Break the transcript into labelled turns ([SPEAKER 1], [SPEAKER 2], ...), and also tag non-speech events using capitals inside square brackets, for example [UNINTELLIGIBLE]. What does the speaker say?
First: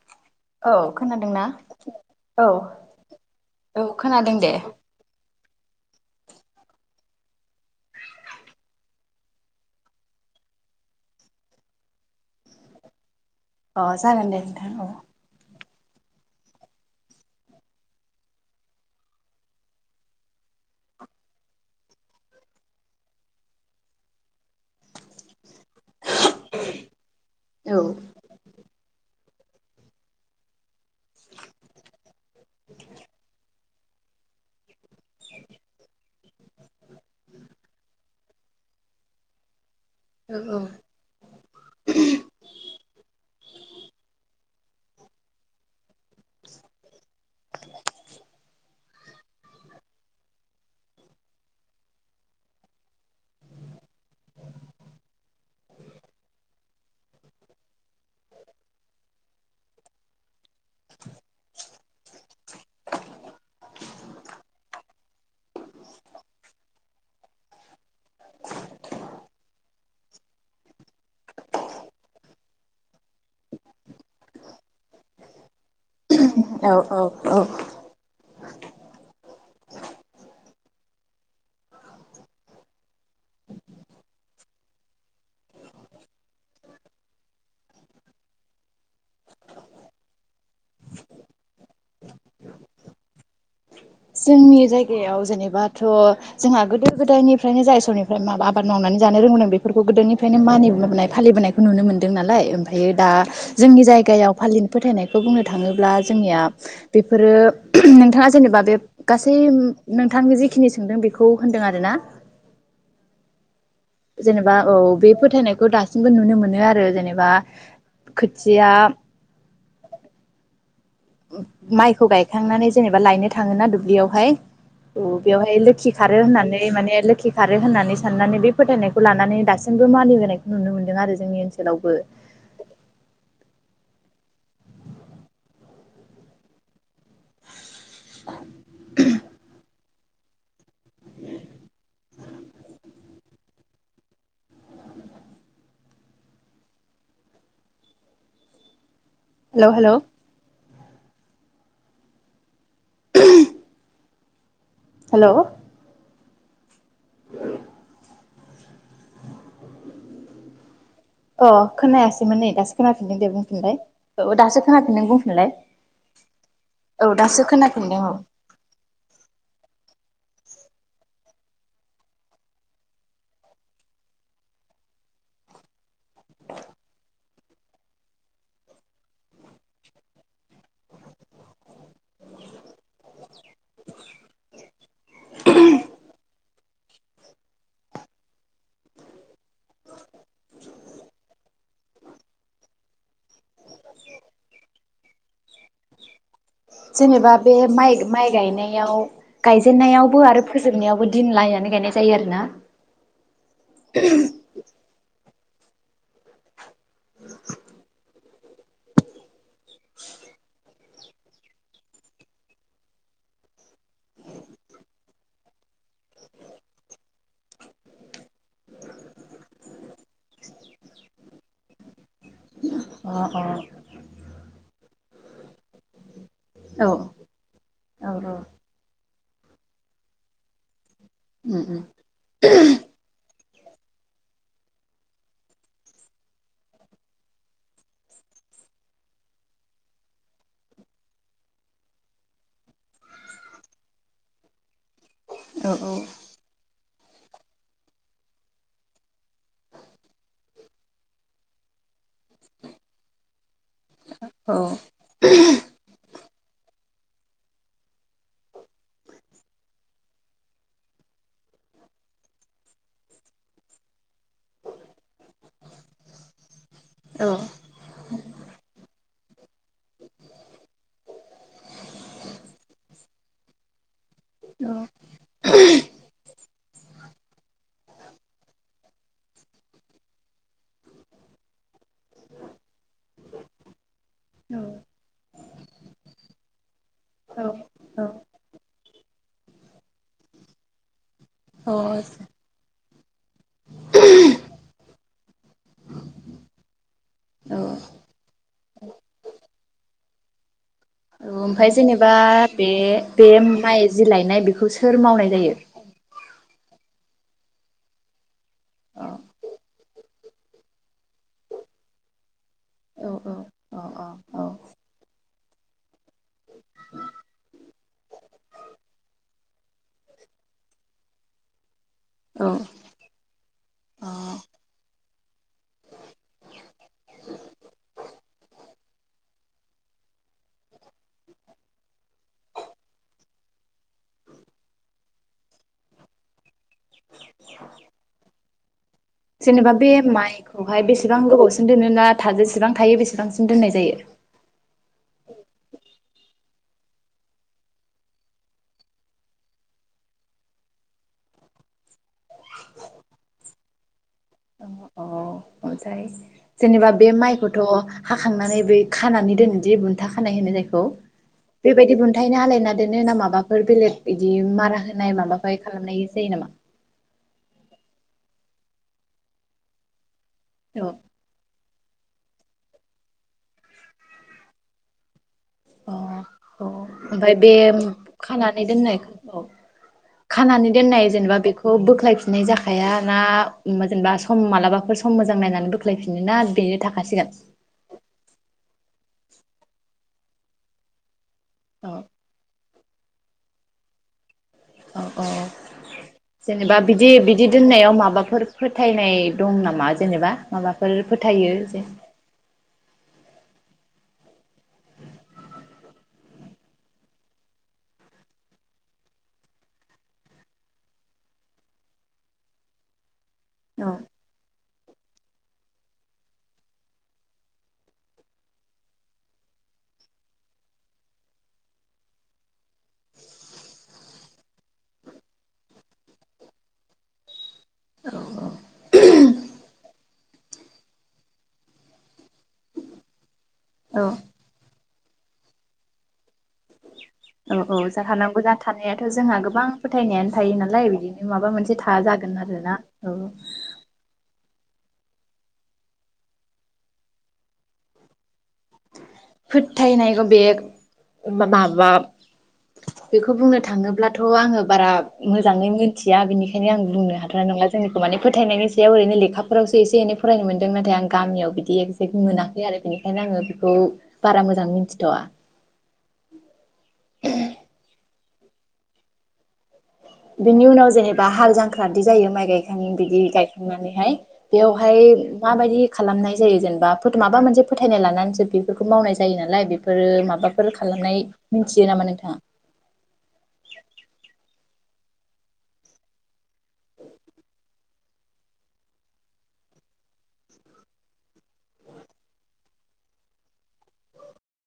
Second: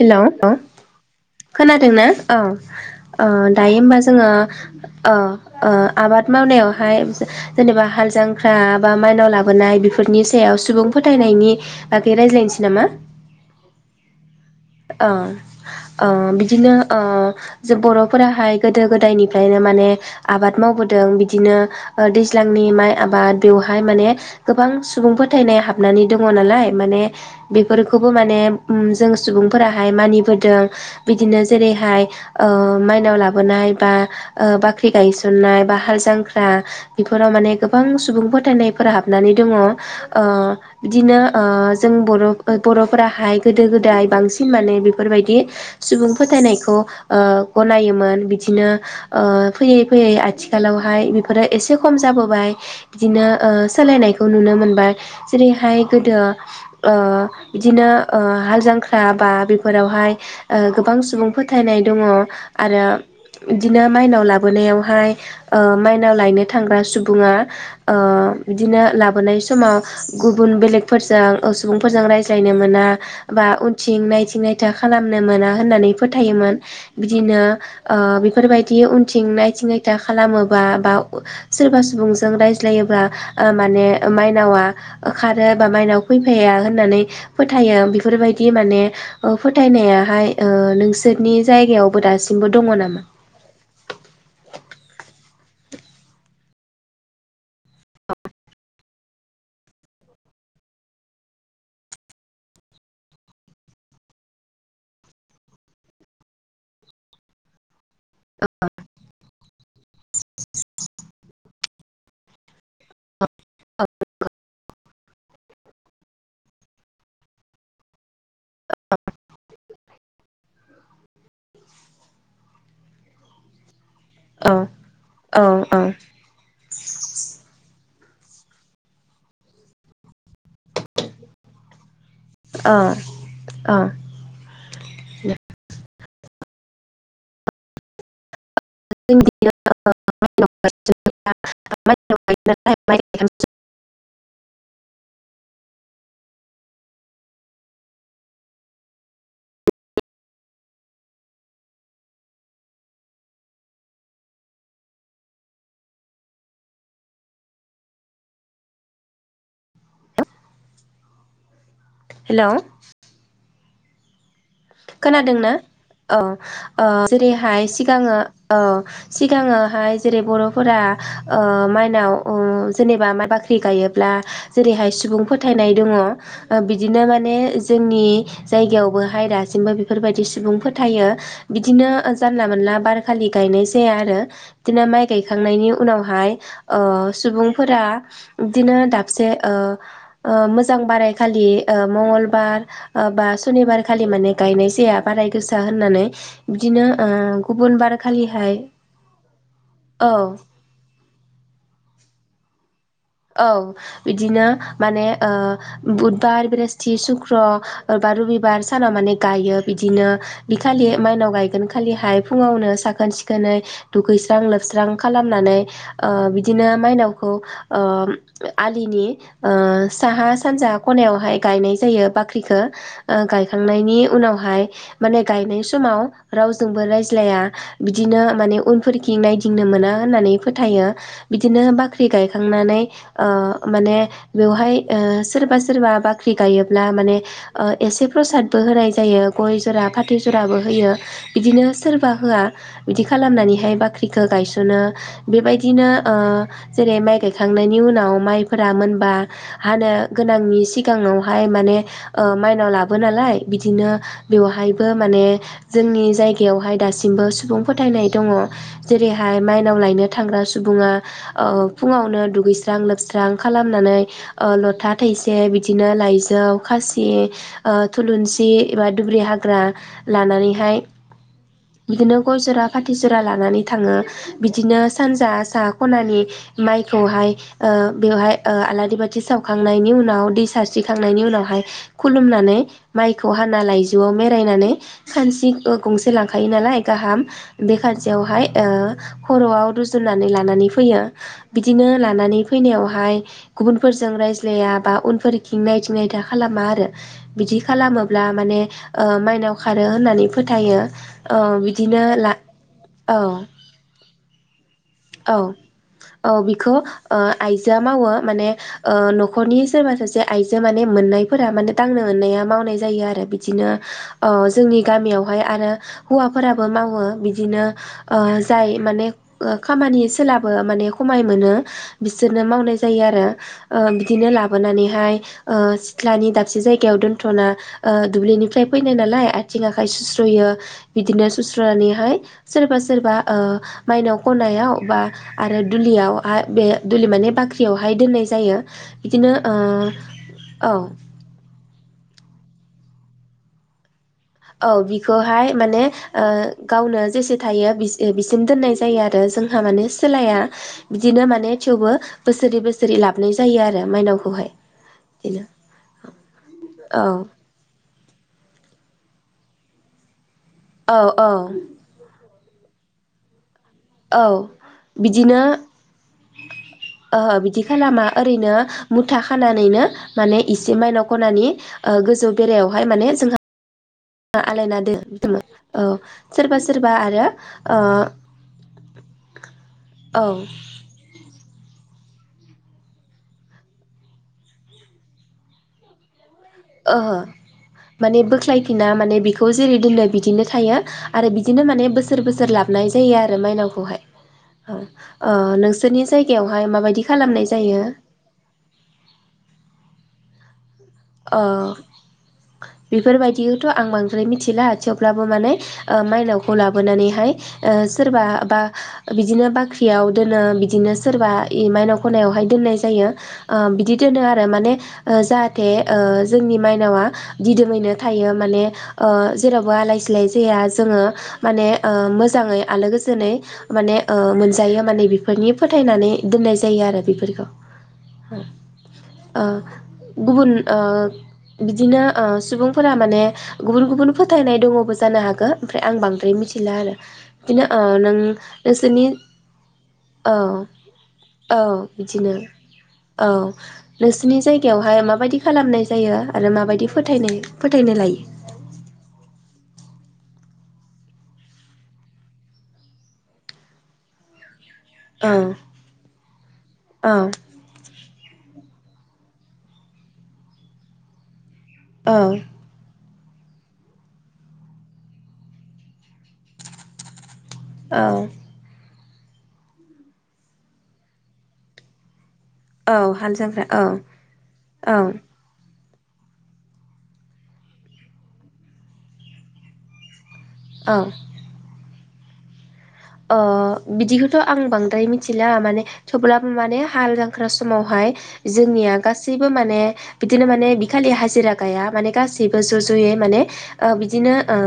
[SPEAKER 1] हेल'
[SPEAKER 2] औ खोनादोंना
[SPEAKER 1] खोनादोंना औ ओ दायो
[SPEAKER 2] औ
[SPEAKER 1] होमबा जोङो
[SPEAKER 2] खोनादों दे
[SPEAKER 1] ओ ओ आबाद मावनायावहाय जेनेबा हाल जांख्रा बा माइनाव लाबोनाय बेफोरनि सायाव सुबुं फोथायनि बागै रायज्लायसै नामा?
[SPEAKER 2] अ जागोन दे। नोंथां औ
[SPEAKER 1] ओ ओ बिदिनो ओ जे बर'फोराहाय गोदो गोदायनिफ्रायनो माने आबाद मावबोदों बिदिनो ओ दैज्लांनि माइ आबाद बेवहाय माने गोबां सुबुंफो थाइनाय हाबनानै दङो नालाय माने बेफोरखौबौ माने उम जों सुबुं फोराहाय मानिबोदों बिदिनो जेरैहाय ओ माइनाव लाबोनाय बा ओ बाख्रि गायसननाय बा हाल जांख्रा बेफोराव माने गोबां सुबुं फोथायनायफोर हाबनानै दङ। ओ बिदिनो ओ जों बर' बर'फोराहाय गोदो गोदाय बां सिन माने बेफोरबायदि सुबुं फोथायनायखौ ओ गनायोमोन बिदिनो ओ फैयै फैयै आथिखालावहाय बेफोरो एसे खम जाबोबाय बिदिनो ओ सोलायनायखौ नुनो मोनबाय जेरैहाय गोदो ओ बिदिनो ओ हाल जांख्रा बेफोरावहाय ओ गोबां सुबुं फोथायनाय दङ आरो बिदिनो माइनाव लाबोनायावहाय ओ माइनाव लायनो थांग्रा सुबुङा ओ बिदिनो लाबोनाय समाव गुबुन बेलेगफोरजों सुबुंफोरजों रायज्लायनो मोना बा उन थिं नायथिं नायथा खालामनो मोना होननानै। फोथायोमोन
[SPEAKER 2] औ औ औ
[SPEAKER 1] बिदिनो ओ बेफोरबायदि उनथिंनाय नायथिं नाथा खालामोबा बा सोरबा सुबुंजों रायज्लायोबा ओ माने माइनावा खारो बा माइनाव फैफानानै फोथायो बेफोरबाय दि माने ओ फोथायनाय हाय ओ नोंसोरनि जायगायावबो दासिमबो दङ नामा?
[SPEAKER 2] जोंनि जायगायाव जेनेबाथ' जोंहा गोदो गोदायनिफ्रायनो जायसमनिफ्राय माइ आबाद मावनानै जानो रोंबोदों बेफोरखौ गोदोनिफ्रायनो मानि फालिबोनायखौ नुनो मोनदों नालाय ओमफ्रायो दा जोंनि जायगायाव फालिनो फोथायनायखौ बुंनो थाङोब्ला जोंनिया बेफोरो ओम नोंथाङा जेनेबा बे गासै नोंथांनि जिखिनि सोंदों बेखौ खौ होनदों आरोना बा औ बे फोथायनायखौ दासिमबो नुनो मोनो आरो जेनेबा खोथिया माइखौ गायखांनानै जेनेबा लायनो थाङोना बेयावहाय
[SPEAKER 1] औ औ
[SPEAKER 2] बेवहाय
[SPEAKER 1] औ
[SPEAKER 2] लोखि खारो होननानै माने लोखि खारो होननानै। साननानै बे फोथायनायखौ लानानै दासिमबो मानिबोनायखौ नुनो मोन्दों आरो जोंनि ओनसोलावबो
[SPEAKER 1] अ औ। [UNINTELLIGIBLE]
[SPEAKER 2] हेल' हेल' हेल' औ। अ खोनायासैमोन नै
[SPEAKER 1] हेलौ
[SPEAKER 2] दासो खोनाफिनदों दे बुंफिनलाय औ दासो खोनाफिनदों बुंफिनलाय
[SPEAKER 1] खोनादोंना औ
[SPEAKER 2] औ दासो
[SPEAKER 1] जेरैहाय
[SPEAKER 2] खोनाफिनदों
[SPEAKER 1] सिगाङो औ सिगाङोहाय जेरै बर'फोरा ओ‌ माइनाव ओ‌ जेनेबा बाख्रि गायोब्ला जेरैहाय सुबुं फोथायनाय दङ बिदिनो माने जोंनि जायगायावबो हायरा दासिमबो बेफोरबायदि सुबुंफोर थायो बिदिनो जानला मोनला बारखालि गायनाय जाया आरो बिदिनो माइ गायखांनायनि उनावहाय सुबुंफोरा बिदिनो दाबसे मोजां बारायखालि मंगलबार बा सुनिबार खालि माने गायनाय जाया बाराय गोसा होननानै बिदिनो ओ
[SPEAKER 2] जेनेबा बे
[SPEAKER 1] गुबुन
[SPEAKER 2] माइ
[SPEAKER 1] बार
[SPEAKER 2] माइ
[SPEAKER 1] खालिहाय
[SPEAKER 2] गायनायाव गायजेननायावबो
[SPEAKER 1] औ
[SPEAKER 2] आरो फोजोबनायावबो दिन लायनानै गायनाय जायो‌ आरोना
[SPEAKER 1] औ बिदिनो माने बुधबार ब्रेस्त थि सुक्र' एबा रबिबार सानाव माने गायो बिदिनो बि खालि माइनाव गायगोन खालिहाय फुङावनो साखोन सिखोनै दुगैस्रां लोबस्रां खालामनानै बिदिनो माइनावखौ ओ आलिनि साहा सानजा खनायावहाय गायनाय जायो बाख्रिखौ
[SPEAKER 2] औ
[SPEAKER 1] गायखांनायनि उनावहाय माने गायनाय समाव रावजोंबो
[SPEAKER 2] औ
[SPEAKER 1] रायज्लाया
[SPEAKER 2] औ
[SPEAKER 1] बिदिनो माने उनफोरखि गिदिं नायदिंनो मोना होननानै फोथायो बिदिनो बाख्रि गायो नानै ओ ओ माने ओ बेवहाय सोरबा सोरबा बाख्रि गायोब्ला माने एसे प्रसादबो होनाय जायो गय जरा फाथै जराबो होयो बिदिनो सोरबा होआ बिदि खालामनानैहाय बाख्रिखौ गायसनो बेबायदिनो
[SPEAKER 2] औ
[SPEAKER 1] ओ जेरै माइ गायखांनायनि उनाव माइफोरा मोनबा हानो गोनांनि सिगाङावहाय माने ओ माइनाव लाबो नालाय बिदिनो बेवहायबो
[SPEAKER 2] औ
[SPEAKER 1] माने जोंनि जायगायावहाय दासिम बो सुबुं फोथायनाय दङ जेरैहाय माइनाव लायनो थांग्रा सुबुङा ओ फुङावनो दुगैस्रां लोबस्रां खालामनानै ओ लथा थासे बिदिनो लाइजौ खासि ओ थुलुंसि एबा दुब्रि हाग्रा लानानैहाय बिदिनो गय जरा फाथि जरा लानानै थाङो बिदिनो
[SPEAKER 2] औ
[SPEAKER 1] सानजा सा ख'नानि माइखौहाय ओ बेवहाय आलारि बाथि सावखांनायनि उनाव दैसा दिखांनायनि उनावहाय खुलुमनानै माइ खौ हाना लाय जनानै
[SPEAKER 2] औ
[SPEAKER 1] रायनानै खानसिखो ओ गंसे लां खायो नालाय गाहाम
[SPEAKER 2] औ
[SPEAKER 1] बे
[SPEAKER 2] औ
[SPEAKER 1] खानसेयावहाय ओ खर'आव रुजुननानै लानानै फैयो
[SPEAKER 2] अ
[SPEAKER 1] बिदिनो
[SPEAKER 2] औ
[SPEAKER 1] लानानै फैनायाव हाय गुबुनफोरजों रायज्लाया बा उनफोर खिंनाय थिं नाय था खालामा आरो बिदि
[SPEAKER 2] औ
[SPEAKER 1] खालामोब्ला माने ओ माइनाव खारो होननानै फोथायो औ
[SPEAKER 2] ओमफ्राय
[SPEAKER 1] बिदिनो
[SPEAKER 2] जेनेबा
[SPEAKER 1] ला
[SPEAKER 2] बे
[SPEAKER 1] औ
[SPEAKER 2] बे माइ जि लायनाय बेखौ सोर मावनाय
[SPEAKER 1] औ
[SPEAKER 2] जायो?
[SPEAKER 1] औ बि बेखौ आइजोआ मावो माने
[SPEAKER 2] अ
[SPEAKER 1] न'खरनि सोरबा सासे आइजो माने मोननायफोरा माने दांनो मोननाया मावनाय जायो
[SPEAKER 2] अ औ
[SPEAKER 1] आरो बिदिनो
[SPEAKER 2] औ औ
[SPEAKER 1] जोंनि गामियावहाय आरो हौवाफोराबो मावो बिदिनो जाय माने खामानि सोलाबो माने सममाय मोनो बिसोरनो
[SPEAKER 2] औ
[SPEAKER 1] मावनाय जायो आरो
[SPEAKER 2] अ
[SPEAKER 1] बिदिनो लाबोनानैहाय सिथ्लानि दाबसे जायगायाव दोनथ'ना दुब्लिनिफ्राय फैनाय नालाय आथिं आखाइ सुस्र'यो बिदिनो सुस्र'नानैहाय सोरबा सोरबा माइनाव खनायाव बा आरो दुलियाव बे दुलि माने बाख्रियावहाय दोननाय जायो बिदिनो ओ
[SPEAKER 2] जेनेबा बे
[SPEAKER 1] औ
[SPEAKER 2] माइखौहाय बेसेबां गोबावसिगोन दोनो ना? जेसेबां थायो बेसेबांसिम दोननाय जायो
[SPEAKER 1] औ बिखौहाय माने गावनो जेसे थायो बिसिम दोननाय जायो आरो जोंहा माने सोलाया बिदिनो माने थेवबो बोसोरै बोसोरै लाबाय जायो आरो मायनावखौहाय
[SPEAKER 2] अ
[SPEAKER 1] बेनो
[SPEAKER 2] ओमफ्राय जेनेबा बे माइखौथ' हाखांनानै बै खानानै दोनो दि‌ बुनथा खानाय होनो जायखौ
[SPEAKER 1] औ औ
[SPEAKER 2] बेबायदि बुंनथा खायनो हालायना देनो ना माबा फोर बेलेग
[SPEAKER 1] औ
[SPEAKER 2] बिदि मारा होनाय
[SPEAKER 1] बिदिनो
[SPEAKER 2] माबाय खालामनाय जायो नामा?
[SPEAKER 1] ओहो बिदि खालामा ओरैनो मुथा खानानैनो माने इसे
[SPEAKER 2] औ
[SPEAKER 1] माइनाव खनानि ओ गोजौ बेरायावहाय माने जोंहा आलायना दोन औ
[SPEAKER 2] अ
[SPEAKER 1] सोरबा सोरबा आरो
[SPEAKER 2] ओमफ्राय बे खानानै दोननायखौ औ
[SPEAKER 1] औ
[SPEAKER 2] खानानानै दोननाय जेनेबा बेखौ बे खौ बोख्लायफिननाय जाखाया ना‌ जेनेबा सम मालाबाफोर सम मोजां नायनानै बोख्लायफिननो ना बेनो
[SPEAKER 1] ओहो
[SPEAKER 2] थाखासिगोन
[SPEAKER 1] माने बोख्लाय ना माने बिखौ जेरै दोनो बिदिनो थायो आरो बिदिनो माने
[SPEAKER 2] औ
[SPEAKER 1] बोसोर बोसोर लाब नाय जायो आरो मायनावखौहाय
[SPEAKER 2] औ औ जेनेबा
[SPEAKER 1] माबायदि
[SPEAKER 2] बिदि बिदि
[SPEAKER 1] खालामनाय जायो
[SPEAKER 2] दोननायाव माबाफोर फोथायनाय दं नामा जेनेबा माबा फोर फोथायो जे
[SPEAKER 1] बिफोरबायदिखौथ' आं बांद्राय मिथिला थेवब्लाबो माने ओ मायनावखौ लाबोनानैहाय ओ सोरबा बा बिदिनो बाख्रियाव दोनो बिदिनो सोरबा इ मायनाव खनायावहाय दोननाय जायो ओ
[SPEAKER 2] औ
[SPEAKER 1] बिदि दोनो आरो माने ओ जार थे ओ जोंनि माइनावा दिदोमैनो थायो माने ओ जेरावबो आलाय सिलाय जाया जोङो माने ओ मोजाङै आलो गोजोनै माने ओ मोनजायो माने बेफोरनि फोथायनानै दोननाय जायो आरो बिफोरखौ हो ओ गुबुन ओ बिदिनो ओ सुबुंफोरा माने गुबुन
[SPEAKER 2] औ
[SPEAKER 1] गुबुन फोथायनाय दङबो जानो हागो ओमफ्राय आं बांद्राय मिथि
[SPEAKER 2] औ औ जाहानावबो दा थानायाथ'
[SPEAKER 1] नोंसोरनि
[SPEAKER 2] जोंहा गोबां फोथायनायानो
[SPEAKER 1] औ
[SPEAKER 2] थायो नालाय बिदिनो माबा
[SPEAKER 1] औ
[SPEAKER 2] मोनसे था
[SPEAKER 1] बिदिनो
[SPEAKER 2] जागोन आरोना औ
[SPEAKER 1] नोंसोरनि जायगायावहाय माबायदि खालामनाय जायो आरो माबायदि फोनाय फोथायनो लायो
[SPEAKER 2] फोथायनायख बेग माबा बेखौ बुंनो थाङोब्लाथ' आङो बारा
[SPEAKER 1] औ
[SPEAKER 2] मोजाङै मोनथिया बिनिखायनो आं बुंनो
[SPEAKER 1] औ
[SPEAKER 2] हाथार नंला जोंनिखौ माने फोथायनायनि सायाव ओरैनो लेखाफोरावसो एसे एनै फरायनो मोनदों नाथाय आं गामियाव बि दि एकजेक
[SPEAKER 1] औ
[SPEAKER 2] मोनाखै आरो बिनि खायनो आङो बिखौ बारा मोजां मिनथिथ'आ
[SPEAKER 1] औ
[SPEAKER 2] बिनि उनाव जेनेबा हाल जांख्रादि जायो माइ गायखां
[SPEAKER 1] औ
[SPEAKER 2] बिदि
[SPEAKER 1] हाल जांख्रा औ
[SPEAKER 2] गायखांनानैहाय बेयावहाय
[SPEAKER 1] औ
[SPEAKER 2] माबायदि खालामनाय जायो जेनेबा फोथ माबा मोनसे फोथायनाय लानानैसो बेफोरखौ मावनाय जायो नालाय बेफोरो माबा फोर
[SPEAKER 1] औ
[SPEAKER 2] खालामनाय मिन्थियो नामा नों थाङा
[SPEAKER 1] ओ बिदिखौथ' आं बांद्राय मिथिला माने थेवब्लाबो माने हाल जांख्रा समावहाय जोंनिया गासैबो माने बिदिनो माने बिखालि हाजिरा गाया माने गासैबो ज' ज'यै माने बिदिनो